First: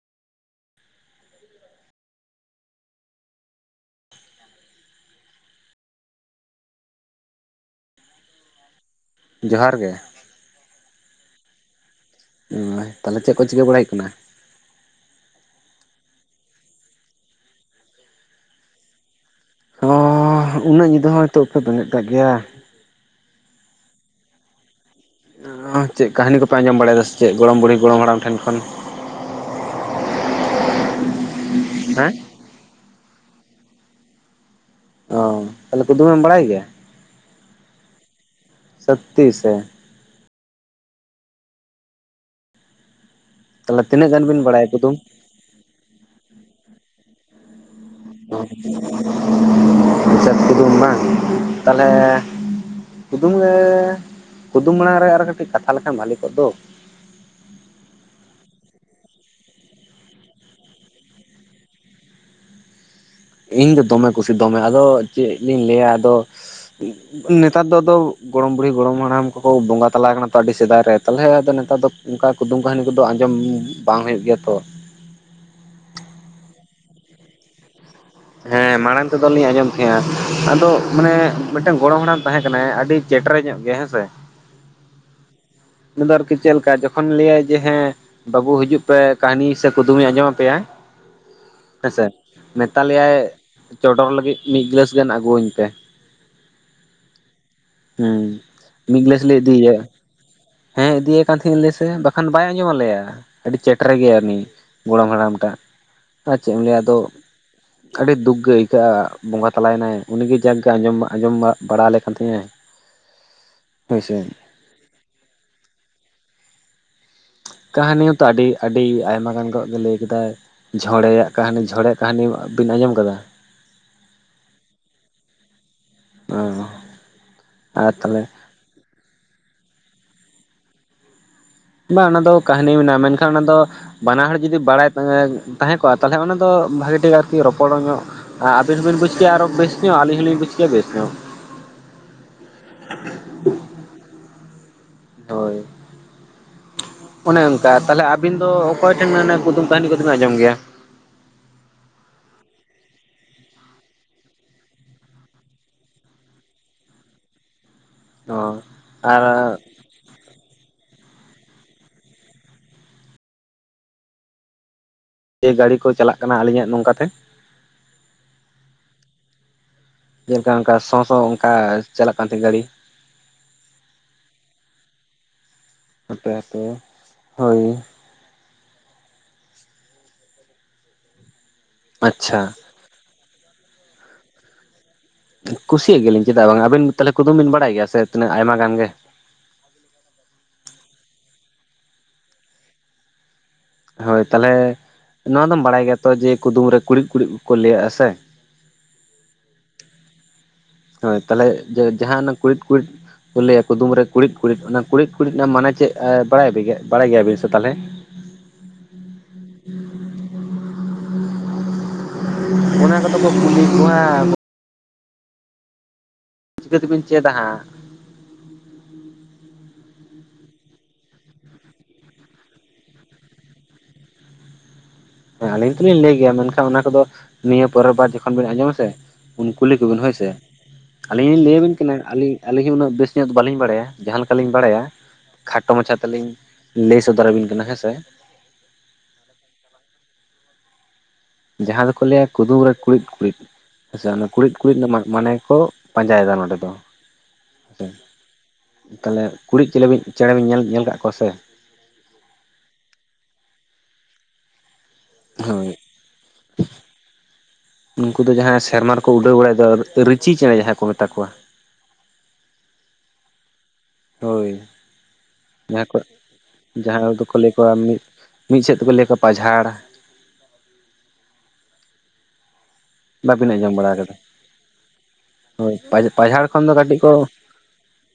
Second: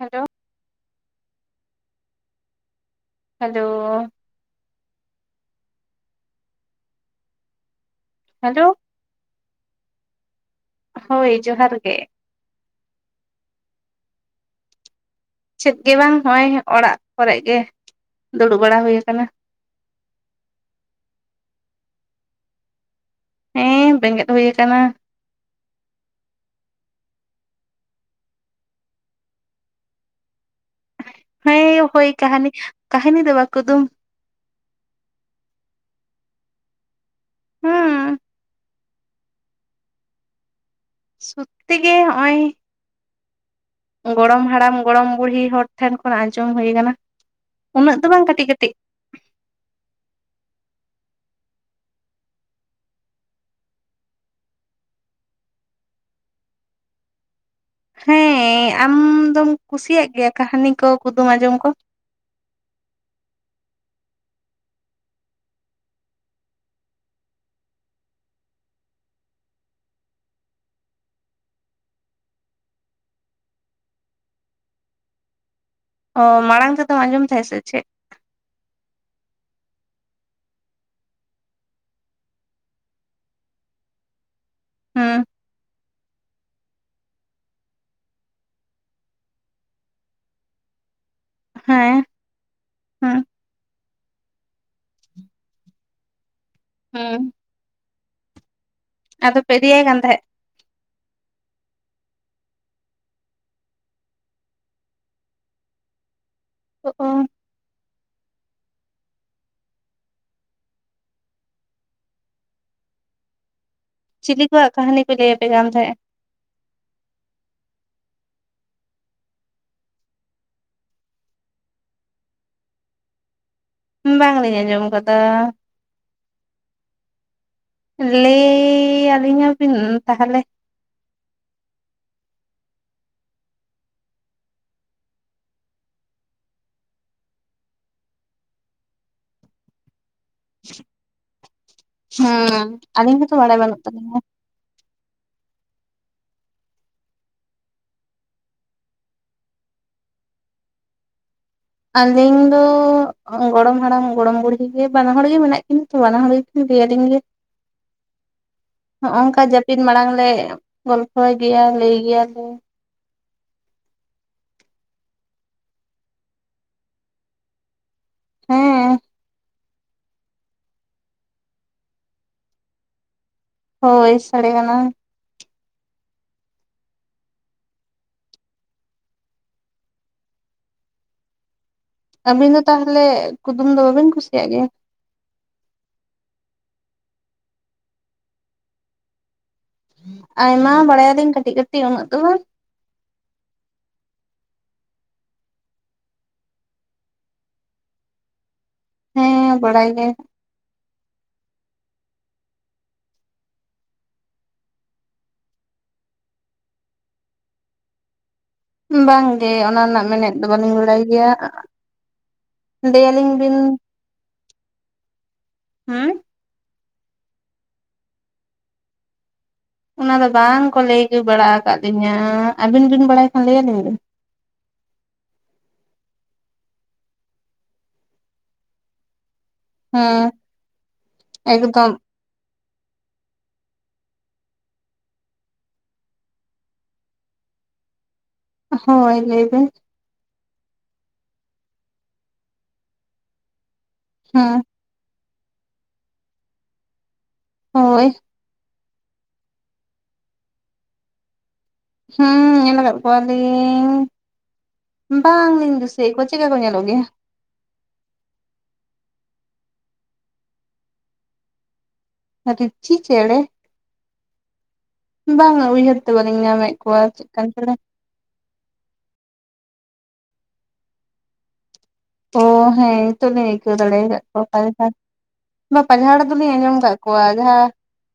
Hello. Hello. Hello. ᱡᱚᱦᱟᱨ ᱜᱮ, ᱦᱳᱭ ᱡᱚᱦᱟᱨ ᱜᱮ, ᱚᱸ ᱛᱟᱦᱚᱞᱮ ᱪᱮᱫ ᱠᱚ ᱪᱤᱠᱟᱹ ᱵᱟᱲᱟᱭ ᱦᱩᱭᱩᱜ ᱠᱟᱱᱟ? ᱪᱮᱫ ᱜᱮ ᱵᱟᱝ ᱦᱚᱭᱼᱚᱭ ᱚᱲᱟᱜ ᱠᱚᱨᱮ ᱜᱮ ᱫᱩᱲᱩᱵ ᱵᱟᱲᱟ ᱦᱩᱭ ᱟᱠᱟᱱᱟ᱾ ᱚᱸ ᱩᱱᱟᱹᱜ ᱧᱤᱫᱟᱹ ᱦᱚᱸ ᱦᱚᱭᱛᱳᱜ ᱯᱮ ᱵᱮᱸᱜᱮᱫ ᱠᱟᱜ ᱜᱮᱭᱟ? ᱦᱮᱸ ᱵᱮᱸᱜᱮᱫ ᱦᱳᱭ ᱟᱠᱟᱱᱟ᱾ ᱪᱮᱫ ᱠᱟᱹᱦᱱᱤ ᱠᱚᱯᱮ ᱟᱸᱡᱚᱢ ᱵᱟᱲᱟᱭᱮᱫᱟ ᱥᱮ ᱪᱮᱫ ᱜᱚᱲᱚᱢ ᱵᱩᱲᱦᱤ ᱜᱚᱲᱚᱢ ᱦᱟᱲᱟᱢ ᱴᱷᱮᱱ ᱠᱷᱚᱱ? ᱦᱮᱸ ᱦᱳᱭ ᱠᱟᱹᱦᱱᱤ ᱠᱟᱹᱦᱱᱤ ᱫᱚ ᱵᱟ ᱠᱩᱫᱩᱢ᱾ ᱚᱻ ᱛᱟᱦᱚᱞᱮ ᱠᱩᱫᱩᱢᱮᱢ ᱵᱟᱲᱟᱭ ᱜᱮᱭᱟ? ᱦᱩᱸ᱾ ᱥᱚᱛᱛᱤ ᱥᱮ? ᱥᱚᱛᱛᱤ ᱜᱮ ᱦᱚᱜᱼᱚᱭ᱾ ᱛᱟᱦᱚᱞᱮ ᱛᱤᱱᱟᱹᱜ ᱜᱟᱱ ᱵᱤᱱ ᱜᱚᱲᱚᱢ ᱵᱟᱲᱟᱭᱟ ᱦᱟᱲᱟᱢ ᱠᱩᱫᱩᱢ ᱜᱚᱲᱚᱢ ᱵᱩᱲᱦᱤ ᱦᱚᱲ ᱴᱷᱮᱱ ᱠᱷᱚᱱ ᱟᱸᱡᱚᱢ ᱦᱩᱭ ᱟᱠᱟᱱᱟ᱾ ᱩᱱᱟᱹᱜ ᱫᱚ ᱵᱟᱝ ᱠᱟᱹᱴᱤᱡ, ᱠᱟᱹᱴᱤᱡ᱾ ᱪᱮᱫ ᱠᱩᱫᱩᱢ ᱵᱟᱝ ᱛᱟᱦᱚᱞᱮ ᱠᱩᱫᱩᱢ ᱨᱮ ᱠᱩᱫᱩᱢ ᱢᱟᱲᱟᱝ ᱨᱮ ᱟᱨ ᱠᱟᱹᱴᱤᱡ ᱠᱟᱛᱷᱟ ᱞᱮᱠᱷᱟᱱ ᱵᱷᱟᱜᱮ ᱠᱚᱜ ᱫᱚ᱾ ᱦᱮᱸ ᱟᱢᱫᱚᱢ ᱠᱩᱥᱤᱭᱟᱜ ᱜᱮᱭᱟ ᱠᱟᱹᱦᱱᱤ ᱠᱚ ᱠᱩᱫᱩᱢ ᱟᱸᱡᱚᱢ ᱠᱚ? ᱤᱧ ᱫᱚ ᱫᱚᱢᱮ ᱠᱩᱥᱤ ᱫᱚᱢᱮ ᱟᱫᱚ ᱪᱮᱫ ᱞᱤᱧ ᱞᱟᱹᱭᱟ ᱟᱫᱚ᱾ ᱱᱮᱛᱟᱨ ᱫᱚ ᱟᱫᱚ ᱜᱚᱲᱚᱢ ᱵᱩᱲᱦᱤ ᱜᱚᱲᱚᱢ ᱦᱟᱲᱟᱢ ᱠᱚᱠᱚ ᱵᱚᱸᱜᱟ ᱛᱟᱞᱟ ᱠᱟᱱᱟ ᱛᱚ ᱟᱹᱰᱤ ᱥᱮᱫᱟᱭ ᱨᱮ᱾ ᱛᱟᱞᱦᱮ ᱟᱫᱚ ᱱᱮᱛᱟᱨ ᱫᱚ, ᱚᱱᱠᱟ ᱠᱩᱫᱩᱢ ᱠᱟᱹᱦᱱᱤ ᱠᱚᱫᱚ ᱟᱸᱡᱚᱢ ᱵᱟᱝ ᱦᱩᱭᱩᱜ ᱜᱮᱭᱟ ᱛᱚ᱾ ᱚ ᱢᱟᱲᱟᱝ ᱛᱮᱫᱚᱢ ᱟᱸᱡᱚᱢ ᱛᱟᱦᱮ ᱥᱮ ᱪᱮᱫ? ᱦᱮᱸ ᱢᱟᱲᱟᱝ ᱛᱮᱫᱚ ᱞᱤᱧ ᱟᱸᱡᱚᱢ ᱛᱟᱦᱮᱸ ᱟᱫᱚ ᱢᱟᱱᱮ ᱢᱤᱫᱴᱟᱝ ᱜᱚᱲᱚᱢ ᱦᱟᱲᱟᱢ ᱛᱟᱦᱮᱸ ᱠᱟᱱᱟᱭ ᱟᱹᱰᱤ ᱪᱮᱴᱮᱨ ᱧᱚᱜ ᱜᱮᱭᱟ ᱦᱮᱸ ᱥᱮ᱾ ᱦᱮᱸ᱾ ᱩᱱᱤ ᱫᱚ ᱟᱨ ᱠᱤ ᱪᱮᱫ ᱞᱮᱠᱟ ᱡᱚᱠᱷᱚᱱ ᱞᱟᱹᱭᱟᱭ ᱡᱮ ᱦᱮᱸ ᱵᱟᱹᱵᱩ ᱦᱤᱡᱩᱜ ᱯᱮ ᱠᱟᱹᱦᱱᱤ ᱥᱮ ᱠᱩᱫᱩᱢ ᱤᱧ ᱟᱸᱡᱚᱢ ᱟᱯᱮᱭᱟ ᱦᱮᱸ ᱦᱮᱸᱥᱮ ᱢᱮᱛᱟᱞᱮᱭᱟᱭ ᱦᱩᱸ ᱪᱚᱰᱚᱨ ᱞᱟᱹᱜᱤᱫ ᱢᱤᱫ ᱜᱤᱞᱟᱹᱥ ᱜᱟᱱ ᱟᱹᱜᱩᱣᱟᱹᱧ ᱯᱮ᱾ ᱦᱮᱸ᱾ ᱦᱮᱸ ᱢᱤᱫ ᱜᱞᱟᱹᱥ ᱞᱮ ᱯᱮ ᱤᱫᱤᱭᱮᱭᱟ᱾ ᱤᱫᱤᱭᱟᱭ ᱠᱟᱱ ᱛᱟᱦᱮᱸᱫ ᱦᱮᱸ ᱤᱫᱤᱭᱟᱭ ᱠᱟᱱ ᱛᱟᱦᱮᱞ ᱜᱮᱞᱮ ᱥᱮ ᱵᱟᱠᱷᱟᱱ ᱵᱟᱭ ᱟᱸᱡᱚᱢ ᱟᱞᱮᱭᱟ᱾ ᱟᱹᱰᱤ ᱪᱮᱴᱮᱨ ᱜᱮᱭᱟ ᱩᱱᱤ ᱜᱚᱲᱚᱢ ᱦᱟᱲᱟᱢ ᱴᱟᱜ ᱟᱨ ᱪᱮᱫ ᱮᱢ ᱞᱟᱹᱭᱟ ᱟᱫᱚ ᱚ ᱟᱹᱰᱤ ᱫᱩᱠ ᱜᱮ ᱟᱹᱭᱠᱟᱹᱜᱼᱟ ᱵᱚᱸᱜᱟ ᱛᱟᱞᱟᱭᱮᱱᱟᱭ ᱩᱱᱤᱜᱮ ᱡᱟᱸᱠᱜᱮ ᱟᱸᱡᱚᱢ ᱟᱸᱡᱚᱢ ᱵᱟᱲᱟ ᱟᱞᱮ ᱠᱟᱱ ᱛᱟᱸᱦᱮ-ᱟᱭ᱾ ᱦᱚᱭ ᱥᱮ᱾ [unintelligible] ᱠᱟᱹᱦᱟᱱᱤ ᱠᱚᱭ ᱞᱟᱹᱭ ᱟᱯᱮ ᱠᱟᱱ ᱛᱟᱦᱮᱸ? ᱠᱟᱹᱦᱱᱤ ᱦᱚᱸᱛᱚ ᱟᱹᱰᱤ ᱟᱹᱰᱤ ᱟᱭᱢᱟ ᱜᱟᱱ ᱜᱮ ᱞᱟᱹᱭ ᱠᱟᱫᱟᱭ᱾ ᱡᱷᱚᱲᱮᱭᱟᱜ ᱠᱟᱦᱱᱤ ᱡᱷᱚᱲᱮᱭᱟᱜ ᱠᱟᱦᱱᱤ ᱵᱤᱱ ᱟᱸᱡᱚᱢ ᱠᱟᱫᱟ? ᱵᱟᱝᱞᱤᱧ ᱟᱸᱡᱚᱢ ᱟᱠᱟᱫᱟ᱾ ᱟᱨ ᱛᱟᱦᱚᱞᱮ ᱞᱟᱹᱭ ᱟᱹᱞᱤᱧᱟ ᱵᱤᱱ ᱛᱟᱦᱚᱞᱮ? ᱵᱟᱝ ᱚᱱᱟ ᱫᱚ ᱠᱟᱹᱦᱱᱤ ᱢᱮᱱᱟᱜᱼᱟ ᱢᱮᱱᱠᱷᱟᱱ ᱚᱱᱟ ᱫᱚ ᱵᱟᱱᱟ ᱦᱚᱲ ᱡᱩᱫᱤ ᱵᱟᱲᱟᱭ ᱛᱟᱦᱮᱸ ᱛᱟᱦᱮᱸ ᱠᱚᱜᱼᱟ ᱛᱟᱦᱚᱞᱮ ᱚᱱᱟ ᱫᱚ ᱵᱷᱟᱹᱜᱤ ᱴᱷᱤᱠ ᱟᱨᱠᱤ ᱨᱚᱯᱚᱲ ᱧᱚᱜ ᱟᱵᱤᱱ ᱦᱚᱸᱵᱤᱱ ᱵᱩᱡ ᱠᱮᱭᱟ ᱟᱨᱚ ᱵᱮᱥ ᱧᱚᱜ ᱟᱹᱞᱤᱧ ᱦᱚᱸᱞᱤᱧ ᱵᱩᱡ ᱠᱮᱭᱟ ᱵᱮᱥ ᱧᱚᱜ᱾ ᱦᱮᱸ ᱟᱹᱞᱤᱧ ᱦᱚᱸᱛᱚ ᱵᱟᱲᱟᱭ ᱵᱟᱹᱱᱩᱜ ᱛᱟᱹᱞᱤᱧᱟ᱾ ᱦᱳᱭ᱾ ᱚᱱᱮ ᱚᱱᱠᱟ ᱛᱟᱞᱦᱮ ᱟᱵᱤᱱ ᱫᱚ ᱚᱠᱚᱭ ᱴᱷᱮᱱ ᱠᱩᱫᱩᱢ ᱠᱟᱹᱦᱱᱤ ᱠᱚᱫᱚ ᱵᱤᱱ ᱟᱸᱡᱚᱢ ᱜᱮᱭᱟ? ᱟᱹᱞᱤᱧ ᱫᱚ ᱜᱚᱲᱚᱢ ᱦᱟᱲᱟᱢ ᱜᱚᱲᱚᱢ ᱵᱩᱲᱦᱤ ᱜᱮ ᱵᱟᱱᱟ ᱦᱚᱲ ᱜᱮ ᱢᱮᱱᱟᱜ ᱠᱤᱱᱟ ᱛᱚ ᱵᱟᱱᱟ ᱦᱚᱲ ᱫᱮᱭᱟ ᱫᱤᱧ ᱜᱮᱼᱼ [inaudible] ᱦᱚᱸᱜ ᱚᱝᱠᱟ ᱟᱨ ᱡᱟᱹᱯᱤᱫ ᱢᱟᱲᱟᱝ ᱞᱮ ᱜᱚᱞᱯᱷᱚᱭ ᱜᱮᱭᱟ ᱞᱟᱹᱭ ᱜᱮᱭᱟᱞᱮ᱾ ᱮ ᱜᱟᱹᱲᱤ ᱠᱚ ᱪᱟᱞᱟᱜ ᱠᱟᱱᱟ ᱟᱹᱞᱤᱧᱟᱜ ᱱᱚᱝᱠᱟᱛᱮ? ᱦᱮᱸ᱾ ᱡᱮᱞᱮᱠᱟ ᱚᱱᱠᱟ ᱥᱚᱸ ᱥᱚᱸ ᱚᱱᱠᱟ ᱪᱟᱞᱟᱜ ᱠᱟᱱ ᱛᱟᱦᱮᱸᱼᱟ ᱜᱟᱹᱲᱤ? ᱦᱳᱭ ᱥᱟᱲᱮ ᱠᱟᱱᱟ ᱦᱟᱯᱮ ᱦᱟᱯᱮ ᱦᱚᱭ ᱟᱪᱪᱷᱟ ᱟᱹᱵᱤᱱ ᱫᱚ ᱛᱟᱦᱚᱞᱮ ᱠᱩᱫᱩᱢ ᱫᱚ ᱵᱟᱵᱤᱱ ᱠᱩᱥᱤᱭᱟᱜ ᱜᱮᱭᱟ ᱠᱩᱥᱤᱭᱟᱜ ᱜᱮᱭᱟᱞᱤᱧ ᱪᱮᱫᱟᱜ ᱵᱟᱝ ᱟᱹᱵᱤᱱ ᱛᱟᱦᱚᱞᱮ ᱠᱩᱫᱩᱢ ᱵᱤᱱ ᱵᱟᱲᱟᱭ ᱜᱮᱭᱟ ᱥᱮ ᱛᱤᱱᱟᱹᱜ ᱟᱭᱢᱟ ᱜᱟᱱ ᱜᱮ ᱟᱭᱢᱟ ᱵᱟᱲᱟᱭ ᱟᱞᱤᱧ ᱠᱟᱹᱴᱤᱡ ᱠᱟᱹᱴᱤᱡ ᱩᱱᱟᱹᱜ ᱫᱚ ᱵᱟᱝ ᱦᱳᱭ ᱛᱟᱦᱚᱞᱮ ᱱᱚᱣᱟ ᱫᱚᱢ ᱵᱟᱲᱟᱭ ᱜᱮᱭᱟ ᱛᱚ ᱡᱮ ᱠᱩᱫᱩᱢ ᱨᱮ ᱠᱩᱲᱤᱫ ᱠᱩᱲᱤᱫ ᱠᱚᱠᱚ ᱞᱟᱹᱭᱟᱜ-ᱟ ᱥᱮ ᱦᱮᱸ ᱵᱟᱲᱟᱭ ᱜᱮᱭᱟᱧ ᱦᱳᱭ ᱛᱟᱦᱚᱞᱮ ᱡᱟᱦᱟᱸ ᱚᱱᱟ ᱠᱩᱬᱤᱫ ᱠᱩᱬᱤᱫ ᱞᱟᱹᱭᱟ ᱠᱩᱫᱩᱢ ᱨᱮ ᱠᱩᱬᱤᱫ ᱠᱩᱬᱤᱫ ᱚᱱᱟ ᱠᱩᱬᱤᱫ ᱠᱩᱬᱤᱫ ᱢᱟᱱᱮ ᱪᱮᱫ ᱵᱟᱲᱟᱭ ᱵᱟᱲᱟᱭ ᱜᱮᱭᱟ ᱵᱤᱱ ᱥᱮ ᱛᱟᱦᱚᱞᱮ ᱵᱟᱝ ᱜᱮ ᱚᱱᱟ ᱨᱮᱱᱟᱜ ᱢᱮᱱᱮᱫ ᱫᱚ ᱵᱟᱹᱞᱤᱧ ᱵᱟᱲᱟᱹᱭ ᱜᱮᱭᱟ ᱚᱱᱟ ᱠᱚᱫᱚ ᱠᱚ ᱞᱟᱹᱭᱟᱞᱤᱧ ᱵᱤᱱ ᱠᱩᱞᱤ ᱠᱚᱣᱟ ᱦᱩᱸ ᱪᱤᱠᱟᱹᱛᱮ ᱵᱤᱱ ᱪᱮᱫᱟ ᱦᱟᱜ ᱚᱱᱟ ᱫᱚ ᱵᱟᱝᱠᱚ ᱞᱟᱹᱭ ᱵᱟᱲᱟ ᱟᱠᱟᱫ ᱞᱤᱧᱟᱹ ᱟᱹᱵᱤᱱ ᱵᱤᱱ ᱵᱟᱲᱟᱭ ᱠᱷᱟᱱ ᱞᱟᱹᱭ ᱟᱞᱤᱧ ᱵᱤᱱ ᱦᱮᱸ ᱟᱹᱞᱤᱧ ᱛᱚᱞᱤᱧ ᱞᱟᱹᱭ ᱜᱮᱭᱟ ᱢᱮᱱᱠᱷᱟᱱ ᱚᱱᱟ ᱠᱚᱫᱚ ᱱᱤᱭᱟᱹ ᱯᱚᱨᱚᱵ ᱵᱟᱨ ᱡᱚᱠᱷᱚᱱ ᱵᱮᱱ ᱟᱸᱡᱚᱢ ᱟᱥᱮ ᱩᱱ ᱠᱩᱞᱤ ᱠᱚᱵᱮᱱ ᱦᱳᱭᱥᱮ ᱦᱮᱸ ᱟᱹᱞᱤᱧ ᱞᱤᱧ ᱞᱟᱹᱭ ᱟᱵᱤᱱ ᱮᱠᱫᱚᱢ ᱠᱟᱱᱟ ᱟᱹᱞᱤᱧ ᱟᱹᱞᱤᱧ ᱦᱚᱸ ᱩᱱᱟᱹᱜ ᱵᱮᱥ ᱧᱚᱜ ᱫᱚ ᱵᱟᱹᱞᱤᱧ ᱵᱟᱲᱟᱭᱟ ᱡᱟᱦᱟᱸ ᱞᱮᱠᱟᱞᱤᱧ ᱵᱟᱲᱟᱭᱟ ᱠᱷᱟᱴᱚ ᱢᱟᱪᱷᱟ ᱛᱮᱞᱤᱧ ᱞᱟᱹᱭ ᱥᱚᱫᱚᱨᱟᱵᱤᱱ ᱠᱟᱱᱟ ᱦᱮᱸᱥᱮ ᱦᱚᱭ ᱞᱟᱹᱭ ᱵᱤᱱ ᱡᱟᱦᱟᱸ ᱫᱚᱠᱚ ᱞᱟᱹᱭᱟ ᱠᱩᱫᱩᱢ ᱨᱮ ᱠᱩᱬᱤᱫ ᱠᱩᱬᱤᱫᱽ ᱟᱪᱷᱟ ᱚᱱᱟ ᱠᱩᱬᱤᱫ ᱦᱮᱸ ᱠᱩᱬᱤᱫ ᱨᱮᱱᱟᱜ ᱢᱟᱱᱮ ᱠᱚ ᱯᱟᱸᱡᱟᱭᱮᱫᱟ ᱱᱚᱰᱮ ᱫᱚ ᱦᱮᱸ ᱦᱳᱭ ᱛᱟᱦᱚᱞᱮ ᱠᱩᱲᱤᱫ ᱪᱮᱠᱮᱵᱤᱱ ᱪᱮᱬᱮ ᱵᱤᱱ ᱧᱮᱞ ᱧᱮᱞ ᱟᱠᱟᱫ ᱠᱚᱣᱟ ᱥᱮ ᱦᱮᱸ ᱧᱮᱞ ᱟᱠᱟᱫ ᱠᱚᱣᱟᱞᱤᱧ ᱦᱳᱭ ᱵᱟᱝᱞᱤᱧ ᱫᱤᱥᱟᱹᱭᱮᱫ ᱠᱚᱣᱟ ᱪᱮᱫᱠᱟ ᱠᱚ ᱧᱮᱞᱚᱜ ᱜᱮᱭᱟ ᱩᱱᱠᱩ ᱫᱚ ᱡᱟᱦᱟᱸᱭ ᱥᱮᱨᱢᱟ ᱨᱮᱠᱚ ᱩᱰᱟᱹᱣ ᱵᱟᱲᱟᱭ ᱫᱚ ᱨᱤᱪᱤ ᱪᱮᱬᱮ ᱡᱟᱦᱟᱸᱭ ᱠᱚ ᱢᱮᱛᱟ ᱠᱚᱣᱟ ᱨᱩᱪᱤ ᱪᱮᱲᱮ ᱦᱳᱭ ᱵᱟᱝᱟ ᱡᱟᱦᱟᱸ ᱠᱚ ᱩᱭᱦᱟᱹᱨ ᱛᱮ ᱵᱟᱹᱞᱤᱧ ᱧᱟᱢᱮᱫ ᱠᱚᱣᱟ ᱡᱟᱦᱟᱸᱭ ᱫᱚᱠᱚ ᱪᱮᱫᱠᱟ ᱞᱟᱹᱭ ᱠᱚᱣᱟ ᱠᱚᱨᱮᱫᱚᱱ ᱢᱤᱫ ᱢᱤᱫ ᱥᱮᱫ ᱛᱮᱠᱚ ᱞᱟᱹᱭ ᱠᱚᱣᱟ ᱯᱟᱡᱷᱟᱲ ᱚ ᱦᱮᱸ ᱱᱤᱛᱚᱜ ᱞᱤᱧ ᱵᱟᱵᱤᱱ ᱟᱸᱡᱚᱢ ᱟᱹᱭᱠᱟᱹᱣ ᱵᱟᱲᱟ ᱫᱟᱲᱮ ᱟᱠᱟᱫᱟ ᱟᱠᱟᱫ ᱠᱚᱣᱟ ᱦᱳᱭ ᱱᱚᱣᱟ ᱯᱟᱡᱷᱟᱲ ᱫᱚᱞᱤᱧ ᱠᱷᱚᱱ ᱫᱚ ᱟᱸᱡᱚᱢ ᱠᱟᱜ ᱠᱟᱹᱴᱤᱡ ᱠᱚ ᱠᱚᱣᱟ ᱡᱟᱦᱟᱸ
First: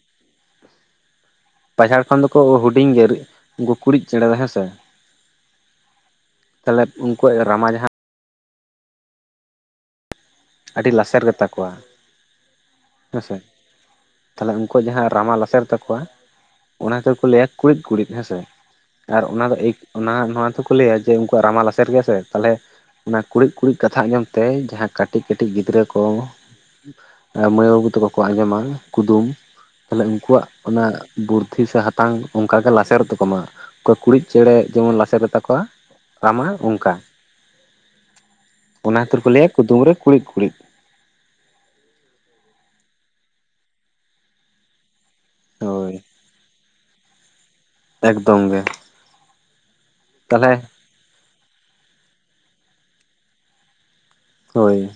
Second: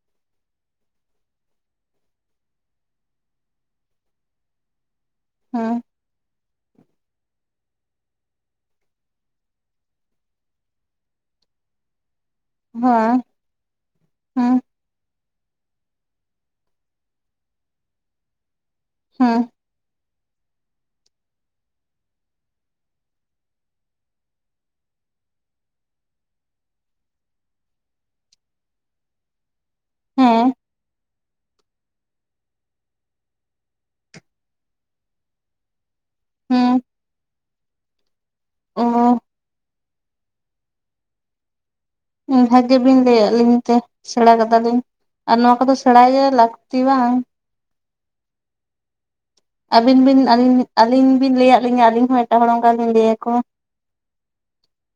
[inaudible] ᱯᱟᱡᱷᱟᱲ ᱠᱷᱚᱱ ᱫᱚᱠᱚ ᱦᱩᱰᱤᱧ ᱜᱮ ᱜᱩᱠᱩᱲᱤᱡ ᱪᱮᱬᱮ ᱫᱚ ᱦᱮᱸ ᱥᱮ ᱦᱮᱸ ᱛᱟᱦᱮᱞᱮ ᱩᱱᱠᱩᱣᱟᱜ ᱨᱟᱢᱟ ᱡᱟᱦᱟᱸ ᱟᱹᱰᱤ ᱞᱟᱥᱮᱨ ᱜᱮ ᱛᱟᱠᱚᱣᱟ ᱦᱮᱸ ᱦᱮᱸᱥᱮ ᱛᱟᱦᱮᱞᱮ ᱦᱮᱸ ᱩᱱ ᱟᱠᱚ ᱡᱟᱦᱟᱸ ᱨᱟᱢᱟ ᱞᱟᱥᱮᱨ ᱛᱟᱠᱚᱣᱟ ᱚᱱᱟ ᱠᱚ ᱠᱚ ᱞᱟᱹᱭᱟ ᱠᱩᱲᱤᱫ ᱠᱩᱲᱤᱫ ᱦᱮᱸ ᱥᱮ ᱟᱨ ᱦᱮᱸ ᱚᱱᱟ ᱫᱚ ᱮ ᱚᱱᱟ ᱱᱚᱣᱟ ᱛᱮᱠᱚ ᱞᱟᱹᱭᱟ ᱡᱮ ᱩᱱᱠᱩᱣᱟᱜ ᱨᱟᱢᱟᱞ ᱞᱟᱥᱮᱨ ᱜᱮᱭᱟ ᱥᱮ ᱛᱟᱦᱮᱞᱮ ᱚᱱᱟ ᱠᱩᱲᱤᱫ ᱠᱩᱲᱤᱫ ᱠᱟᱛᱷᱟ ᱟᱸᱡᱚᱢ ᱛᱮ ᱡᱟᱦᱟᱸ ᱠᱟᱴᱤᱡ ᱠᱟᱹᱴᱤᱡ ᱠᱟᱹᱴᱤᱡ ᱜᱤᱫᱽᱨᱟᱹ ᱠᱚ ᱢᱟᱹᱭ ᱵᱟᱹᱵᱩ ᱛᱮᱠᱚ ᱠᱚ ᱟᱸᱡᱚᱢᱟ ᱠᱩᱫᱩᱢ ᱛᱟᱦᱮᱞᱮ ᱩᱱᱠᱩᱣᱟᱜ ᱦᱮᱸ ᱚᱱᱟ ᱵᱩᱨᱫᱽᱫᱷᱤ ᱥᱮ ᱦᱟᱛᱟᱝ ᱚᱱᱠᱟ ᱜᱮ ᱞᱟᱥᱮᱨ ᱛᱟᱠᱚᱢᱟ ᱚᱠᱚᱭ ᱠᱩᱲᱤᱫ ᱪᱮᱬᱮ ᱡᱮᱢᱚᱱ ᱞᱟᱥᱮᱨ ᱛᱟᱠᱚᱣᱟ ᱨᱟᱢᱟ ᱦᱮᱸ ᱚᱱᱠᱟ ᱚᱱᱟ ᱚ ᱠᱷᱟᱹᱛᱤᱨ ᱠᱚ ᱞᱟᱹᱭᱟ ᱠᱩᱫᱩᱢ ᱨᱮ ᱠᱩᱲᱤᱫ ᱠᱩᱲᱤᱫ ᱵᱷᱟᱹᱜᱤ ᱵᱤᱱ ᱞᱟᱹᱭ ᱟᱫ ᱞᱤᱧ ᱛᱮ ᱥᱮᱬᱟ ᱠᱟᱫᱟᱞᱤᱧ ᱟᱨ ᱱᱚᱣᱟ ᱠᱚᱫᱚ ᱦᱳᱭ ᱥᱮᱬᱟᱭ ᱜᱮ ᱞᱟᱹᱠ ᱛᱤ ᱵᱟᱝ ᱮᱠᱫᱚᱢ ᱜᱮ ᱟᱹᱵᱤᱱ ᱵᱤᱱ ᱟᱹᱞᱤ ᱛᱟᱦᱚᱞᱮ ᱟᱹᱞᱤᱧ ᱵᱤᱱ ᱞᱟᱹᱭᱟᱫ ᱞᱤᱧᱟᱹ ᱟᱹᱞᱤᱧ ᱦᱚᱸ ᱮᱴᱟᱜ ᱦᱚᱲ ᱚᱱᱠᱟᱞᱤᱧ ᱞᱟᱹᱭ ᱟᱠᱚ ᱦᱚᱭ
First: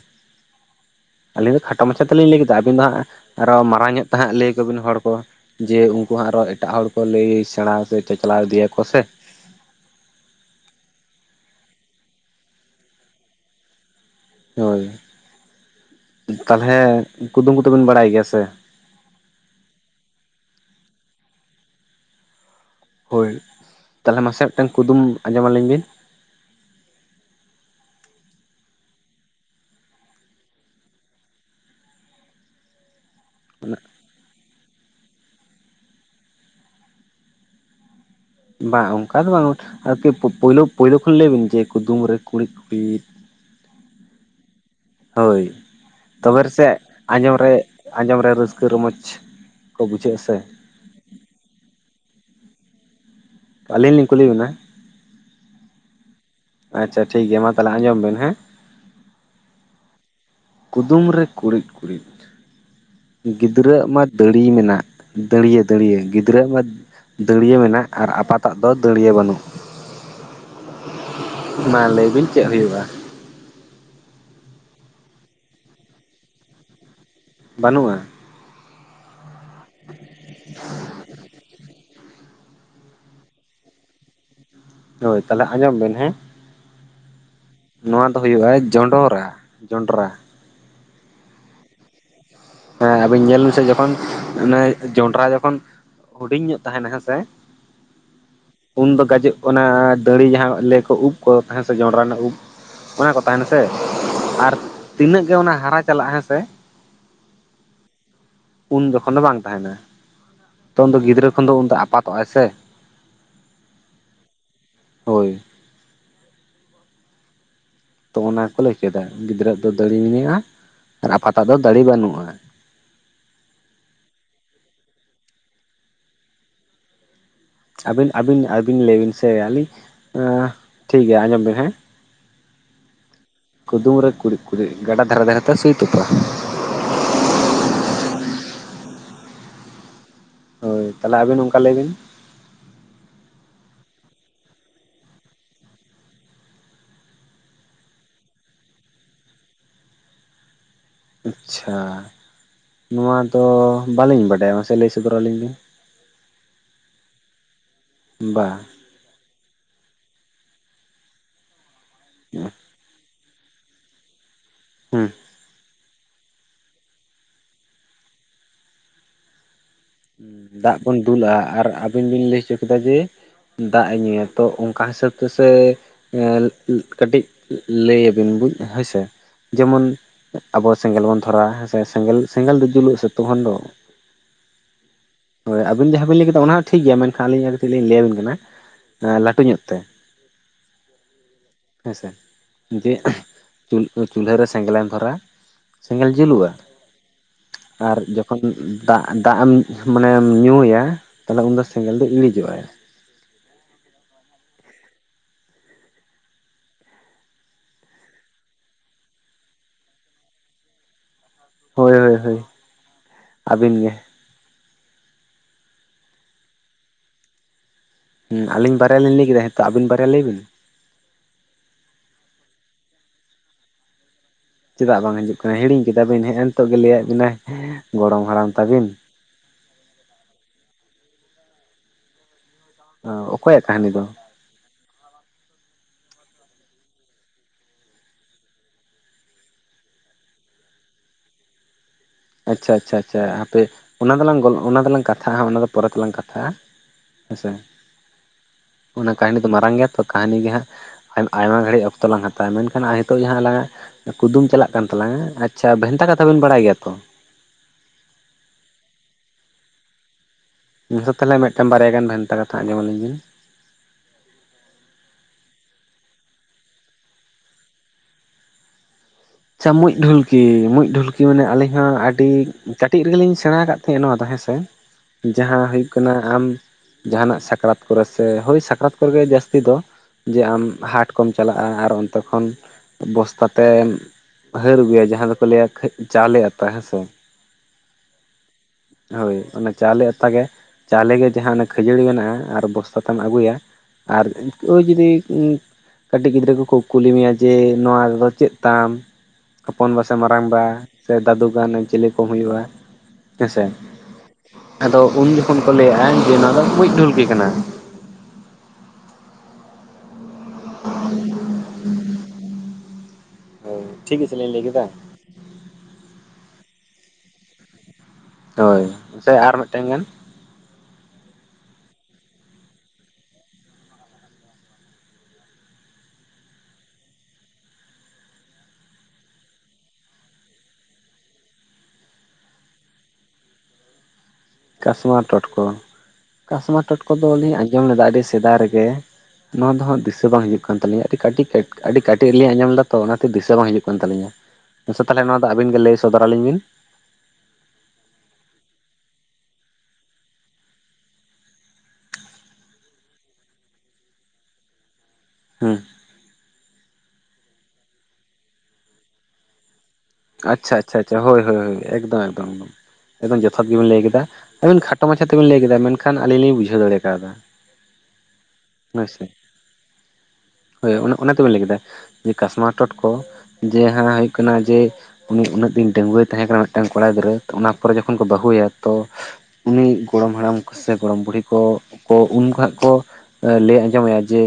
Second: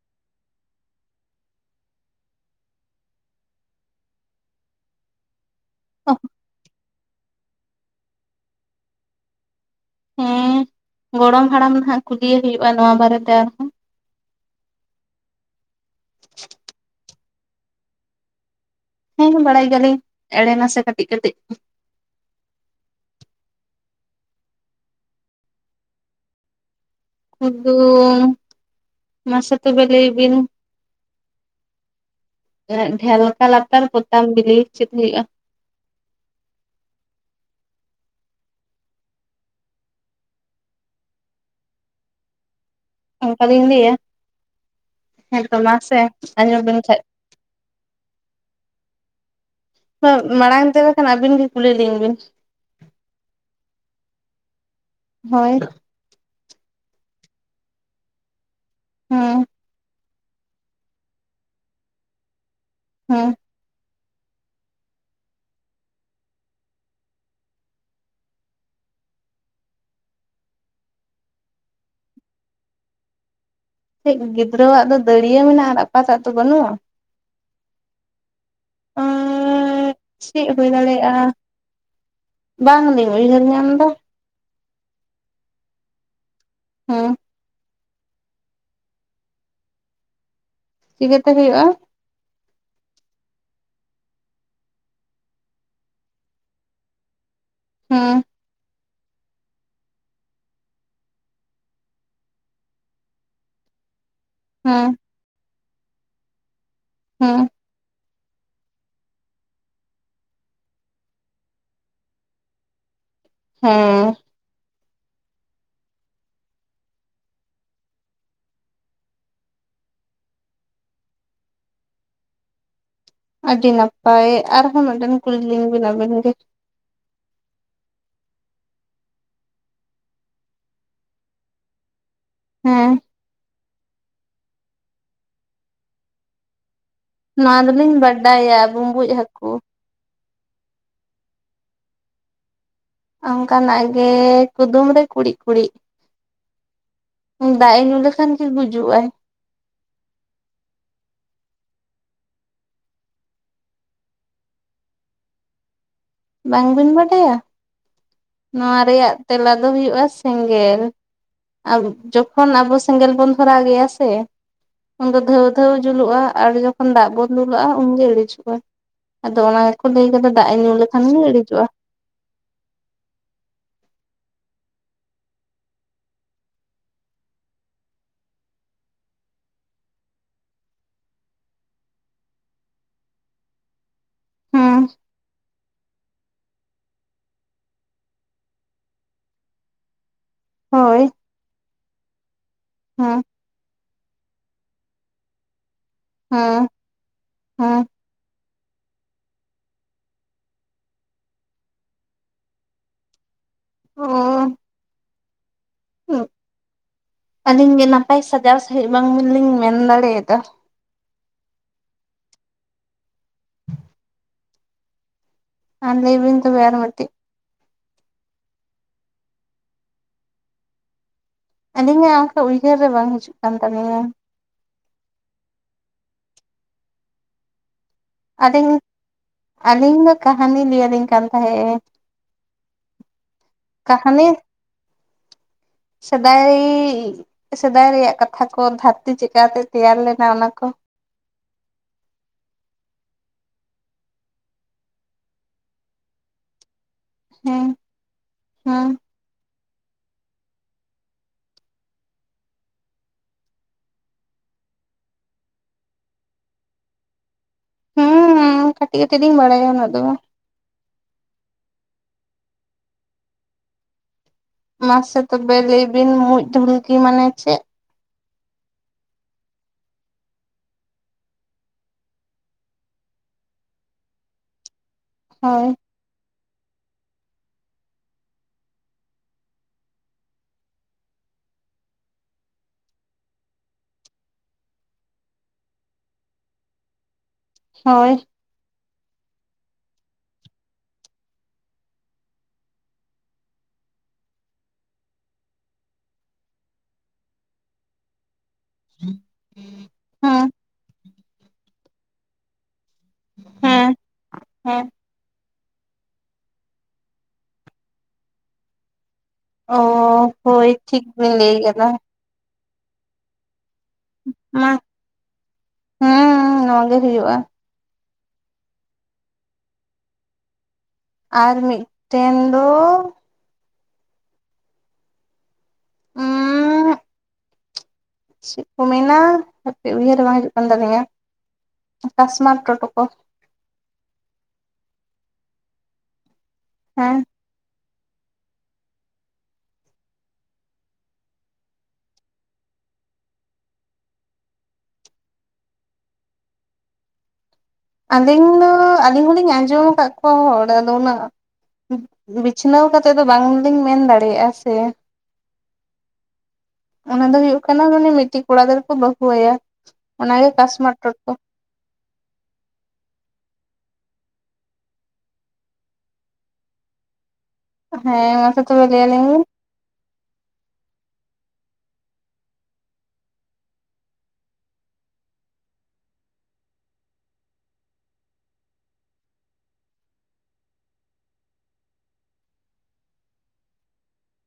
ᱟᱹᱞᱤᱧ ᱫᱚ ᱠᱷᱟᱴᱚ ᱢᱟᱪᱷᱟ ᱛᱮᱞᱤᱧ ᱞᱟᱹᱭ ᱠᱮᱫᱟ ᱟᱹᱵᱤᱱ ᱫᱚ ᱦᱟᱸᱜ ᱟᱨᱚ ᱢᱟᱨᱟᱝ ᱧᱚᱜ ᱛᱮ ᱦᱟᱸᱜ ᱞᱟᱹᱭᱟᱠᱚᱵᱤᱱ ᱦᱚᱲ ᱠᱚ ᱡᱮ ᱩᱱᱠᱩ ᱦᱚᱸᱟᱸ ᱟᱨᱚ ᱮᱴᱟᱜ ᱦᱚᱲ ᱠᱚ ᱞᱟᱹᱭ ᱥᱮᱬᱟ ᱥᱮ ᱪᱟᱪᱞᱟᱣ ᱤᱫᱤᱭᱟᱠᱚ ᱥᱮ ᱦᱮᱸ ᱜᱚᱲᱚᱢ ᱦᱟᱲᱟᱢ ᱱᱟᱜ ᱠᱩᱞᱤᱭᱮ ᱦᱩᱭᱩᱜ-ᱟ ᱱᱚᱣᱟ ᱵᱟᱨᱮᱛᱮ ᱟᱨᱦᱚᱸ ᱦᱚᱭ ᱛᱟᱦᱚᱞᱮ ᱠᱩᱫᱩᱢ ᱠᱚᱛᱮᱵᱤᱱ ᱵᱟᱰᱟᱭ ᱜᱮᱭᱟ ᱥᱮ ᱦᱮᱸ ᱵᱟᱰᱟᱭ ᱜᱮᱭᱟᱞᱤᱧ ᱮᱲᱮ ᱱᱟᱥᱮ ᱠᱟᱹᱴᱤᱡ ᱠᱟᱹᱴᱤᱡ ᱾ ᱦᱳᱭ ᱛᱟᱦᱚᱞᱮ ᱢᱟᱥᱮ ᱢᱤᱫᱴᱟᱝ ᱠᱩᱫᱩᱢ ᱟᱸᱡᱚᱢ ᱟᱹᱞᱤᱧ ᱵᱤᱱ ᱾ ᱠᱩᱫᱩᱻᱢ ᱢᱟᱥᱮ ᱛᱚ ᱵᱮ ᱞᱟᱹᱭ ᱵᱤᱱᱼᱼ ᱰᱷᱮᱞᱠᱟ ᱞᱟᱛᱟᱨ ᱯᱚᱛᱟᱢ ᱵᱤᱞᱤ ᱪᱮᱫ ᱦᱩᱭᱩᱜᱼᱟ? ᱵᱟᱝ ᱚᱱᱠᱟ ᱫᱚ ᱵᱟᱝ ᱟᱨᱠᱤ ᱯᱳᱭᱞᱳ ᱯᱳᱭᱞᱳ ᱠᱷᱚᱱ ᱞᱟᱹᱭ ᱵᱤᱱ ᱡᱮ ᱠᱩᱫᱩᱢ ᱨᱮ ᱠᱩᱲᱤᱫ ᱠᱩᱲᱤᱫ ᱾ ᱚᱱᱠᱟᱞᱤᱧ ᱞᱟᱹᱭᱟ ᱾ [inaudible] ᱦᱳᱭ ᱛᱚᱵᱮ ᱨᱮ ᱟᱸᱡᱚᱢ ᱥᱮ ᱵᱤᱱ ᱠᱷᱟᱡ ᱟᱸᱡᱚᱢ ᱨᱮ ᱟᱸᱡᱚᱢ ᱨᱮ ᱨᱟᱹᱥᱠᱟᱹ ᱨᱚᱢᱚᱡᱽ ᱼᱼ ᱢᱟᱲᱟᱝ ᱛᱮ ᱵᱟᱠᱷᱟᱱ ᱟᱹᱵᱤᱱ ᱜᱮ ᱠᱩᱞᱤ ᱞᱤᱧ ᱵᱤᱱ ᱾ ᱟᱹᱞᱤᱧ ᱞᱤᱧ ᱠᱩᱞᱤ ᱵᱤᱱᱟ? ᱦᱳᱭ ᱾ ᱟᱪᱪᱷᱟ ᱴᱷᱤᱠ ᱜᱮᱭᱟ ᱢᱟ ᱛᱟᱦᱞᱮ ᱟᱸᱡᱚᱢ ᱵᱮᱱ ᱦᱮᱸ ᱾ ᱦᱩᱸ ᱾ ᱠᱩᱫᱩᱢ ᱨᱮ ᱠᱩᱲᱤᱫ ᱠᱩᱲᱤᱫ ᱦᱮᱸ ᱜᱤᱫᱼᱼ ᱜᱤᱫᱽᱨᱟᱹ ᱢᱟ ᱫᱟᱹᱲᱤ ᱢᱮᱱᱟᱜ ᱫᱟᱹᱲᱭᱟᱹ ᱫᱟᱹᱲᱭᱟᱹ ᱜᱤᱫᱽᱨᱟᱹ ᱢᱟ ᱼᱼ ᱫᱟᱹᱲᱭᱟᱹ ᱢᱮᱱᱟᱜ ᱟᱨ ᱟᱯᱟᱛᱟᱜ ᱫᱚ ᱫᱟᱹᱲᱭᱟᱹ ᱵᱟᱹᱱᱩᱜ ᱾ ᱢᱟ ᱞᱟᱹᱭ ᱵᱤᱱ ᱪᱮᱫ ᱦᱳᱭᱳᱜᱼᱟ? ᱜᱤᱫᱽᱨᱟᱹᱣᱟᱜ ᱫᱚ ᱫᱟᱹᱲᱭᱟᱹ ᱢᱮᱱᱟᱜᱼᱟ ᱟᱨ ᱟᱯᱟᱛᱟᱜ ᱫᱚ ᱵᱟᱹᱱᱩᱜᱼᱟ? ᱵᱟᱹᱱᱩᱜᱼᱟ ᱾ ᱟᱸᱻ ᱪᱮᱫ ᱦᱩᱭ ᱫᱟᱲᱮᱭᱟᱜᱼᱟ? ᱵᱟᱝ ᱞᱤᱧ ᱩᱭᱦᱟᱹᱨ ᱧᱟᱢ ᱫᱟ ᱾ ᱦᱳᱭ ᱛᱟᱞᱦᱮ ᱟᱸᱡᱚᱢ ᱵᱤᱱ ᱦᱮᱸ ᱾ ᱦᱩᱸ ᱾ ᱱᱚᱣᱟ ᱫᱚ ᱦᱩᱭᱩᱜᱼᱟ ᱡᱚᱸᱰᱚᱨᱟ ᱡᱚᱸᱰᱽᱨᱟ ᱾ ᱪᱤᱠᱟᱹᱛᱮ ᱦᱩᱭᱩᱜᱼᱟ? ᱦᱮᱸ ᱟᱵᱤᱱ ᱧᱮᱞ ᱵᱤᱱ ᱥᱮ ᱡᱚᱠᱷᱚᱱ ᱚᱱᱮ ᱡᱚᱱᱰᱽᱨᱟ ᱡᱚᱠᱷᱚᱱ ᱼᱼ ᱦᱩᱰᱤᱧ ᱧᱚᱜ ᱛᱟᱦᱮᱱᱟ ᱦᱮᱸ ᱥᱮ ᱾ ᱦᱩᱸ ᱾ ᱩᱱᱫᱚ ᱜᱟᱡᱮ ᱩᱱᱟ ᱫᱟᱹᱲᱩ ᱡᱟᱦᱟᱸ ᱞᱟᱹᱭ ᱟᱠᱚ ᱠᱚ ᱩᱵ ᱠᱚ ᱦᱮ ᱥᱮ ᱡᱚᱱᱰᱽᱨᱟ ᱨᱮᱱᱟᱜ ᱩᱵ ᱼᱼ ᱚᱱᱟ ᱠᱚ ᱛᱟᱦᱮᱱᱟ ᱥᱮ ᱟᱨ ᱼᱼ ᱦᱮᱸ ᱾ ᱛᱤᱱᱟᱹᱜ ᱜᱮ ᱚᱱᱟ ᱦᱟᱨᱟ ᱪᱟᱞᱟᱜ ᱦᱮᱸ ᱥᱮ ᱼᱼ ᱦᱮᱸ ᱾ ᱩᱱ ᱡᱚᱠᱷᱚᱱ ᱫᱚ ᱵᱟᱝ ᱛᱟᱦᱮᱱᱟ ᱛᱚ ᱩᱱ ᱫᱚ ᱜᱤᱫᱽᱨᱟᱹ ᱠᱷᱚᱱ ᱫᱚ ᱩᱱ ᱫᱚ ᱟᱯᱟᱛᱚᱜᱼᱟᱭ ᱥᱮ ᱾ ᱦᱮᱸᱻ ᱦᱳᱭ ᱾ ᱛᱚ ᱚᱱᱟ ᱠᱚ ᱞᱟᱹᱭ ᱦᱚᱪᱚᱭ ᱫᱟ ᱜᱤᱫᱽᱨᱟᱹ ᱫᱚ ᱫᱟᱹᱲᱤ ᱢᱮᱱᱟᱜᱼᱟ ᱟᱨ ᱟᱯᱟᱛᱟᱜ ᱫᱚ ᱫᱟᱹᱲᱤ ᱵᱟᱹᱱᱩᱜᱼᱟ ᱾ ᱟᱹᱰᱤ ᱱᱟᱯᱟᱭ ᱟᱨᱦᱚᱸ ᱢᱤᱫᱴᱟᱝ ᱠᱩᱞᱤ ᱞᱤᱧ ᱵᱮᱱ ᱟᱵᱤᱱ ᱜᱮ ᱾ ᱟᱹᱵᱤᱱ ᱟᱹᱵᱤᱱ ᱟᱹᱵᱤᱱ ᱞᱟᱹᱭ ᱵᱤᱱ ᱥᱮ ᱟᱹᱞᱤᱧ ᱮᱸ ᱴᱷᱤᱠ ᱜᱮᱭᱟ ᱟᱸᱡᱚᱢ ᱵᱤᱱ ᱦᱮᱸ᱾ ᱦᱮᱸ ᱾ ᱠᱩᱫᱩᱢ ᱨᱮ ᱠᱩᱲᱤᱫ ᱠᱩᱲᱤᱫ ᱜᱟᱰᱟ ᱫᱷᱟᱨᱮ ᱫᱷᱟᱨᱮ ᱛᱮ ᱥᱩᱭ ᱛᱚᱯᱟ ᱾ ᱱᱚᱣᱟ ᱫᱚᱞᱤᱧ ᱵᱟᱰᱟᱭᱟ ᱵᱩᱸᱵᱩᱡ ᱦᱟᱹᱠᱩ ᱾ ᱦᱳᱭ ᱛᱟᱞᱦᱮ ᱟᱵᱤᱱ ᱚᱝᱠᱟ ᱞᱟᱹᱭ ᱵᱤᱱ ᱾ ᱚᱱᱠᱟᱱᱟᱜ ᱜᱮ ᱠᱩᱫᱩᱢ ᱨᱮ ᱠᱩᱲᱤᱫ ᱠᱩᱲᱤᱫ ᱼᱼ ᱫᱟᱜ ᱮ ᱧᱩ ᱞᱮᱠᱷᱟᱱ ᱜᱮ ᱜᱩᱡᱩᱜ ᱟᱭ ᱾ ᱟᱪᱷᱟ ᱾ ᱱᱚᱣᱟ ᱫᱚ ᱵᱟᱹᱞᱤᱧ ᱵᱟᱰᱟᱭᱟ ᱢᱟᱥᱮ ᱞᱟᱹᱭ ᱥᱚᱫᱚᱨ ᱟᱹᱞᱤᱧ ᱵᱤᱱ ᱾ ᱵᱟᱝ ᱵᱤᱱ ᱵᱟᱰᱟᱭᱟ ᱵᱤᱱ ᱵᱟ ᱱᱚᱣᱟ ᱼᱼ ᱨᱮᱭᱟᱜ ᱛᱮᱞᱟ ᱫᱚ ᱦᱩᱭᱩᱜᱼᱟ ᱥᱮᱸᱜᱮᱞ ᱡᱚᱠᱷᱚᱱ ᱟᱵᱚ ᱼᱼ ᱥᱮᱸᱜᱮᱞ ᱵᱚᱱ ᱫᱷᱚᱨᱟᱣ ᱜᱮᱭᱟ ᱥᱮ ᱩᱱ ᱦᱩᱸ ᱫᱚ ᱫᱷᱟᱹᱣ ᱼᱼ ᱩᱷᱟᱹᱣ [unintelligible] ᱡᱩᱞᱩᱜᱼᱟ ᱟᱨ ᱡᱚᱠᱷᱚᱱ ᱫᱟᱜ ᱵᱚᱱ ᱫᱩᱞᱟᱜᱼᱟ ᱩᱱᱜᱮ ᱤᱲᱤᱡᱚᱜᱼᱟ ᱟᱫᱚ ᱚᱱᱟ ᱜᱮᱠᱚ ᱞᱟᱹᱭᱠᱟᱫᱟ ᱫᱟᱜ ᱮ ᱧᱩᱭᱟ ᱫᱩᱞᱟᱜᱼᱟ ᱟᱨ ᱟᱹᱵᱤᱱ ᱵᱤᱱ ᱞᱟᱹᱭ ᱚᱪᱚ ᱠᱮᱫᱟ ᱡᱮ ᱫᱟᱜ ᱮ ᱧᱩᱭᱟ ᱛᱚ ᱚᱝᱠᱟ ᱦᱤᱥᱟᱹᱵᱽ ᱛᱮ ᱥᱮ ᱦᱮ ᱠᱟᱹᱴᱤᱡ ᱞᱟᱹᱭᱟᱵᱤᱱ ᱦᱚᱭᱥᱮ ᱡᱮᱢᱚᱱ ᱟᱵᱚ ᱥᱮᱸᱜᱮᱞ ᱵᱚᱱ ᱫᱷᱚᱨᱟᱣᱟ ᱦᱮ ᱥᱮᱸ ᱥᱮᱸᱜᱮᱞ ᱫᱚ ᱡᱩᱞᱩᱜ ᱥᱮ ᱛᱚᱠᱷᱚᱱ ᱫᱚ ᱦᱩᱸ ᱦᱳᱭ ᱟᱹᱵᱤᱱ ᱡᱟᱦᱟᱸ ᱵᱤᱱ ᱞᱟᱹᱭ ᱠᱮᱫᱟ ᱚᱱᱟ ᱦᱚᱸ ᱴᱷᱤᱠ ᱜᱮᱭᱟ ᱢᱮᱱᱠᱷᱟᱱ ᱟᱹᱞᱤᱧ ᱠᱟᱹᱴᱤᱡ ᱞᱤᱧ ᱞᱟᱹᱭᱟᱵᱤᱱ ᱠᱟᱱᱟ ᱦᱮᱸ ᱞᱟᱹᱴᱩ ᱧᱚᱜ ᱛᱮ ᱦᱳᱭ ᱦᱮᱸᱥᱮ ᱡᱮ ᱦᱮᱸ ᱪᱩᱞᱦᱟᱹ ᱨᱮ ᱥᱮᱸᱜᱮᱞ ᱮᱢ ᱫᱷᱚᱨᱟ ᱥᱮᱸᱜᱮᱞ ᱡᱩᱞᱩᱜᱼᱟ ᱦᱮᱸ ᱦᱮᱸ ᱟᱨ ᱡᱚᱠᱷᱚᱱ ᱫᱟᱜ ᱫᱟᱜ ᱮᱢ ᱢᱟᱱᱮᱢ ᱧᱩᱭᱟ ᱛᱟᱵᱮ ᱩᱱ ᱫᱚ ᱥᱮᱸᱜᱮᱞ ᱫᱚᱭ ᱤᱬᱤᱡᱚᱜᱟᱭ ᱚ [unintelligible] ᱟᱹᱞᱤᱧ ᱜᱮ ᱱᱟᱯᱟᱭ ᱥᱟᱡᱟᱣ ᱥᱟᱺᱦᱤᱡ ᱵᱟᱝ ᱞᱤᱧ ᱢᱮᱱ ᱫᱟᱲᱮᱭᱟᱫᱟ ᱦᱳᱭ ᱦᱳᱭ ᱦᱳᱭ ᱟᱹᱵᱤᱱ ᱜᱮ ᱟᱨ ᱞᱟᱹᱭᱵᱤᱱ ᱛᱚᱵᱮ ᱟᱨ ᱢᱤᱫᱴᱤᱜ ᱦ ᱟᱞᱤᱧ ᱵᱟᱨᱭᱟ ᱞᱤᱧ ᱧᱟᱹᱭ ᱠᱮᱫᱟ ᱱᱤᱛᱳ ᱟᱵᱤᱱ ᱵᱟᱨᱭᱟ ᱞᱟᱹᱭ ᱵᱤᱱ ᱟᱹᱞᱤᱧᱟᱜ ᱚᱱᱠᱟ ᱩᱭᱦᱟᱹᱨ ᱨᱮ ᱵᱟᱝ ᱦᱤᱡᱩᱜ ᱠᱟᱱ ᱛᱟᱹᱞᱤᱧᱟ ᱪᱮᱫᱟᱜ ᱵᱟᱝ ᱦᱤᱡᱩᱜ ᱠᱟᱱᱟ ᱦᱤᱲᱤᱧ ᱠᱮᱫᱟ ᱵᱤᱱ ᱦᱮᱸ ᱮ ᱱᱤᱛᱚᱜ ᱜᱮ ᱞᱟᱹᱭᱟᱫ ᱵᱤᱱᱟᱭ ᱜᱚᱲᱚᱢ ᱦᱟᱲᱟᱢ ᱟᱹᱞᱤᱧ ᱛᱟᱵᱤᱱ ᱟᱹᱞᱤᱧ ᱫᱚ ᱠᱟᱹᱦᱟᱱᱤ ᱞᱟᱹᱭᱟᱜ ᱞᱤᱝᱠᱟᱱ ᱛᱟᱦᱮ ᱚᱠᱚᱭᱟᱜ ᱠᱟᱹᱦᱱᱤ ᱫᱚ ᱠᱟᱦᱟᱱᱤ [unintelligible] ᱥᱮᱫᱟᱭ ᱥᱮᱫᱟᱭ ᱨᱮᱭᱟᱜ ᱠᱟᱛᱷᱟ ᱠᱚ ᱫᱷᱟᱹᱨᱛᱤ ᱪᱮᱠᱟᱛᱮ ᱛᱮᱭᱟᱨ ᱞᱮᱱᱟ ᱚᱱᱟ ᱠᱚ ᱟᱪᱪᱷᱟ ᱟᱪᱪᱷᱟ ᱟᱪᱪᱷᱟ ᱦᱟᱯᱮ ᱚᱱᱟ ᱫᱚᱞᱟᱝ ᱜᱳᱞ ᱚᱱᱟ ᱫᱚᱞᱟᱝ ᱠᱟᱛᱷᱟᱜᱼᱟ ᱚᱱᱟᱫᱚ ᱯᱚᱨᱮ ᱫᱚᱞᱟᱝ ᱠᱟᱛᱷᱟᱜᱼᱟ ᱦᱮᱸᱥᱮ ᱦᱮᱸ ᱦᱮᱸ ᱚᱱᱟ ᱠᱟᱹᱦᱱᱤ ᱫᱚ ᱢᱟᱨᱟᱝ ᱜᱮᱭᱟ ᱛᱚ ᱠᱟᱹᱦᱱᱤ ᱜᱮ ᱦᱟᱸᱜ ᱟᱭᱢᱟ ᱜᱷᱟᱹᱲᱤᱡ ᱚᱠᱛᱚ ᱞᱟᱝ ᱦᱟᱛᱣᱟ ᱢᱮᱱᱠᱷᱟᱱ ᱟᱨ ᱱᱤᱛᱚᱜ ᱡᱟᱦᱟᱸ ᱟᱞᱟᱝᱟ ᱠᱩᱫᱩᱢ ᱪᱟᱞᱟᱜ ᱠᱟᱱ ᱛᱟᱞᱟᱝᱟ ᱟᱪᱪᱷᱟ ᱵᱷᱮᱱᱛᱟ ᱠᱟᱛᱷᱟ ᱵᱮᱱ ᱵᱟᱲᱟᱭ ᱜᱮᱭᱟ ᱛᱚ ᱦᱩᱸ ᱦᱩᱸ ᱠᱟᱹᱴᱤᱡ ᱠᱟᱹᱴᱤᱡ ᱫᱩᱧ ᱵᱟᱲᱟᱭᱟ ᱚᱱᱟ ᱫᱚ ᱵᱟᱝ ᱢᱟᱥᱮ ᱛᱟᱦᱚᱞᱮ ᱢᱤᱫᱴᱟᱝ ᱵᱟᱨᱭᱟ ᱜᱟᱱ ᱵᱷᱮᱱᱛᱟ ᱠᱟᱛᱷᱟ ᱟᱸᱚᱢ ᱟᱹᱞᱤᱧ ᱵᱤᱱ ᱢᱟᱥᱮ ᱛᱚᱵᱮ ᱞᱟᱹᱭ ᱵᱤᱱ ᱢᱩᱡ ᱰᱷᱩᱱᱠᱤ ᱢᱟᱱᱮ ᱪᱮᱫ ᱟᱪᱪᱷᱟ ᱢᱩᱸᱡ ᱰᱷᱩᱞᱠᱤ ᱢᱩᱸᱡ ᱰᱷᱩᱞᱠᱤ ᱢᱟᱱᱮ ᱟᱹᱞᱤᱧ ᱦᱚᱸ ᱟᱹᱰᱤ ᱠᱟᱹᱴᱤᱡ ᱨᱮᱜᱮᱞᱤᱧ ᱥᱮᱬᱟ ᱟᱠᱟᱫ ᱛᱟᱦᱮᱸᱜ ᱱᱚᱣᱟ ᱫᱚ ᱦᱮᱸ ᱥᱮ ᱡᱟᱦᱟᱸ ᱦᱳᱭ ᱦᱩᱭᱩᱜ ᱠᱟᱱᱟ ᱟᱢ ᱡᱟᱦᱟᱱᱟᱜ ᱥᱟᱠᱨᱟᱛ ᱠᱚᱨᱮ ᱥᱮ ᱦᱳᱭ ᱥᱟᱠᱨᱟᱛ ᱠᱚᱨᱮ ᱜᱮ ᱡᱟᱹᱥᱛᱤ ᱫᱚ ᱡᱮ ᱟᱢ ᱦᱟᱴ ᱠᱚᱢ ᱪᱟᱞᱟᱜᱼᱟ ᱟᱨ ᱚᱱᱛᱮ ᱠᱷᱚᱱ ᱵᱚᱥᱛᱟ ᱛᱮᱢ ᱦᱟᱹᱨ ᱟᱹᱜᱩᱭᱟ ᱡᱟᱦᱟᱸ ᱫᱚᱠᱚ ᱞᱟᱹᱭᱟ ᱪᱟᱣᱞᱮ ᱟᱛᱟ ᱦᱮᱸ ᱥᱮ ᱦᱳᱭ ᱦᱳᱭ ᱚᱱᱟ ᱪᱟᱣᱞᱮ ᱟᱛᱟ ᱜᱮ ᱪᱟᱣᱞᱮ ᱡᱟᱦᱟᱸ ᱚᱱᱟ ᱠᱷᱟᱹᱡᱟᱹᱲᱤ ᱢᱮᱱᱟᱜᱼᱟ ᱟᱨ ᱵᱚᱥᱛᱟ ᱛᱮᱢ ᱟᱹᱜᱩᱭᱟ ᱟᱨ [inaudible] ᱡᱩᱫᱤ ᱠᱟᱹᱴᱤᱡ ᱜᱤᱫᱽᱨᱟᱹ ᱠᱚᱠᱚ ᱠᱩᱞᱤ ᱢᱮᱭᱟ ᱡᱮ ᱱᱚᱣᱟ ᱨᱮᱫᱚ ᱪᱮᱫ ᱛᱟᱢ [unintelligible] ᱦᱚᱯᱚᱱᱵᱟ ᱥᱮ ᱦᱮᱸ ᱢᱟᱨᱟᱝᱵᱟ ᱥᱮ ᱫᱟᱹᱫᱩ ᱜᱟᱱ ᱪᱤᱞᱤ ᱠᱚᱢ ᱦᱩᱭᱩᱜᱼᱟ ᱦᱮᱸᱥᱮ ᱦᱮᱸ ᱦᱮᱸ ᱟᱫᱚ ᱩᱱ ᱡᱚᱠᱷᱚᱱ ᱠᱚ ᱞᱟᱹᱭᱮᱫᱼᱟ ᱡᱮ ᱱᱚᱣᱟ ᱫᱚ ᱢᱩᱡ ᱰᱷᱚᱞᱠᱤ ᱠᱟᱱᱟ ᱚ ᱦᱳᱭ ᱴᱷᱤᱠ ᱵᱤᱱ ᱞᱟᱹᱭ ᱠᱮᱫᱟ ᱦᱳᱭ ᱴᱷᱤᱠ ᱜᱮ ᱥᱮᱞᱤᱧ ᱞᱟᱹᱭ ᱠᱮᱫᱟ ᱦᱩᱸ ᱱᱚᱶᱟ ᱜᱮ ᱦᱩᱭᱩᱜᱼᱟ ᱦᱳᱭ ᱢᱟᱥᱮ ᱟᱨ ᱢᱤᱫᱴᱮᱱ ᱜᱟᱱ ᱟᱨ ᱢᱤᱫᱴᱮᱱ ᱫᱚ ᱩᱸᱻ ᱪᱮᱫ ᱠᱚ ᱢᱮᱱᱟᱯᱮ ᱩᱭᱦᱟᱹᱨ ᱨᱮ ᱵᱟᱝ ᱦᱤᱡᱩᱜ ᱠᱟᱱ ᱛᱟᱞᱤᱧᱟᱛ [unintelligible] ᱴᱳᱴᱳ ᱠᱚ ᱠᱟᱥᱢᱟ ᱴᱚᱴᱠᱚ, ᱠᱟᱥᱢᱟ ᱴᱚᱴᱠᱚ ᱦᱮᱸ ᱫᱚᱞᱤᱧ ᱟᱸᱡᱚᱢ ᱞᱮᱫᱟ ᱟᱹᱰᱤ ᱥᱮᱫᱟᱭ ᱨᱮᱜᱮ᱾ ᱱᱚᱣᱟ ᱫᱚ ᱦᱟᱸᱜ ᱫᱤᱥᱟᱹ ᱵᱟᱝ ᱦᱤᱡᱩᱜ ᱠᱟᱱ ᱛᱟᱹᱞᱤᱧᱟ᱾ ᱟᱹᱰᱤ ᱠᱟᱹᱴᱤᱡ, ᱟᱹᱰᱤ ᱠᱟᱹᱴᱤᱡ ᱨᱮᱤᱞᱤᱧ ᱟᱸᱡᱚᱢᱚᱜ ᱞᱮᱫᱟ ᱚᱱᱟᱛᱮ ᱫᱤᱥᱟᱹ ᱵᱟᱝ ᱦᱤᱡᱩᱜ ᱠᱟᱱ ᱛᱟᱹᱞᱤᱧᱟ᱾ ᱫᱮᱥᱮ ᱛᱟᱦᱚᱞᱮ ᱱᱚᱣᱟ ᱫᱚ ᱟᱹᱵᱤᱱ ᱜᱮ ᱞᱟᱹᱭ ᱥᱚᱫᱚᱨ ᱟᱹᱞᱤᱧ ᱵᱤᱱ? ᱟᱹᱞᱤᱧ ᱫᱚ ᱟᱹᱞᱤᱧ ᱦᱚᱞᱤᱧ ᱟᱸᱡᱚᱢ ᱟᱠᱟᱫ ᱠᱚᱣᱟ, ᱦᱚᱲ ᱟᱫᱚ ᱚᱱᱟ ᱵᱤᱪᱷᱱᱟᱹᱣ ᱠᱟᱛᱮᱜ ᱫᱚ ᱵᱟᱝ ᱞᱤᱧ ᱢᱮᱱ ᱫᱟᱲᱮᱭᱟᱜᱼᱟ ᱥᱮ᱾ ᱦᱮᱸ ᱚᱱᱟ ᱫᱚ ᱦᱩᱭᱩᱠ ᱠᱟᱱᱟ ᱢᱟᱱᱮ ᱢᱤᱫᱴᱤᱡ ᱠᱚᱲᱟ ᱜᱤᱫᱽᱨᱟᱹ ᱠᱚ ᱵᱟᱹᱦᱩ ᱟᱭᱟ᱾ ᱚᱱᱟᱜᱮ ᱟᱪᱪᱷᱟ ᱠᱟᱥᱢᱟᱨ ᱟᱪᱪᱷᱟ ᱟᱪᱪᱷᱟ ᱴᱚᱴᱠᱚ ᱦᱳᱭ ᱦᱳᱭ ᱦᱳᱭ ᱮᱠᱫᱚᱢ ᱮᱠᱫᱚᱢ ᱮᱠᱫᱚᱢ ᱡᱚᱛᱷᱟᱛ ᱜᱮᱵᱤᱱ ᱞᱟᱹᱭ ᱠᱮᱫᱟ᱾ ᱟᱵᱤᱱ ᱠᱷᱟᱴᱚ ᱢᱟᱪᱷᱟ ᱛᱮᱵᱮᱱ ᱞᱟᱹᱭ ᱠᱮᱫᱟ, ᱢᱮᱱᱠᱷᱟᱱ ᱟᱞᱤᱧ ᱞᱤᱧ ᱵᱩᱡᱷᱟᱹ ᱫᱟᱲᱮ ᱠᱟᱣᱫᱟ᱾ ᱦᱮᱸ ᱢᱟᱥᱮ ᱛᱚᱵᱮ ᱞᱟᱹᱭ ᱦᱳᱭ ᱥᱮ ᱭᱟᱞᱤᱧ ᱵᱤᱱ? ᱦᱳᱭ ᱚᱱᱟ ᱚᱱᱟ ᱛᱮᱵᱮᱱ ᱞᱟᱹᱭ ᱠᱮᱫᱟ᱾ ᱡᱮ ᱠᱟᱥᱢᱟᱨ ᱴᱚᱴᱠᱚ ᱡᱮ ᱦᱟᱜ ᱦᱩᱭᱩᱜ ᱠᱟᱱᱟ ᱡᱮ ᱩᱱᱤ ᱩᱱᱟᱹᱜ ᱫᱤᱱ ᱰᱟᱹᱜᱩᱶᱟ ᱛᱟᱦᱮᱸ ᱠᱟᱱᱟ ᱢᱤᱫᱴᱟᱝ ᱠᱚᱲᱟ ᱜᱤᱫᱽᱨᱟᱹ ᱚᱱᱟ ᱯᱚᱨᱮ ᱡᱚᱠᱷᱚᱱ ᱠᱚ ᱵᱟᱹᱦᱩ ᱟᱭᱟ ᱛᱚ᱾ ᱩᱱᱤ ᱜᱚᱲᱚᱢ ᱦᱟᱲᱟᱢ ᱥᱮ ᱜᱚᱲᱚᱢ ᱵᱩᱲᱦᱤ ᱠᱚ ᱠᱚ ᱩᱱᱠᱩ ᱦᱟᱜ ᱠᱚ ᱞᱟᱹᱭ ᱟᱸᱡᱚᱢᱟᱭᱟ ᱡᱮ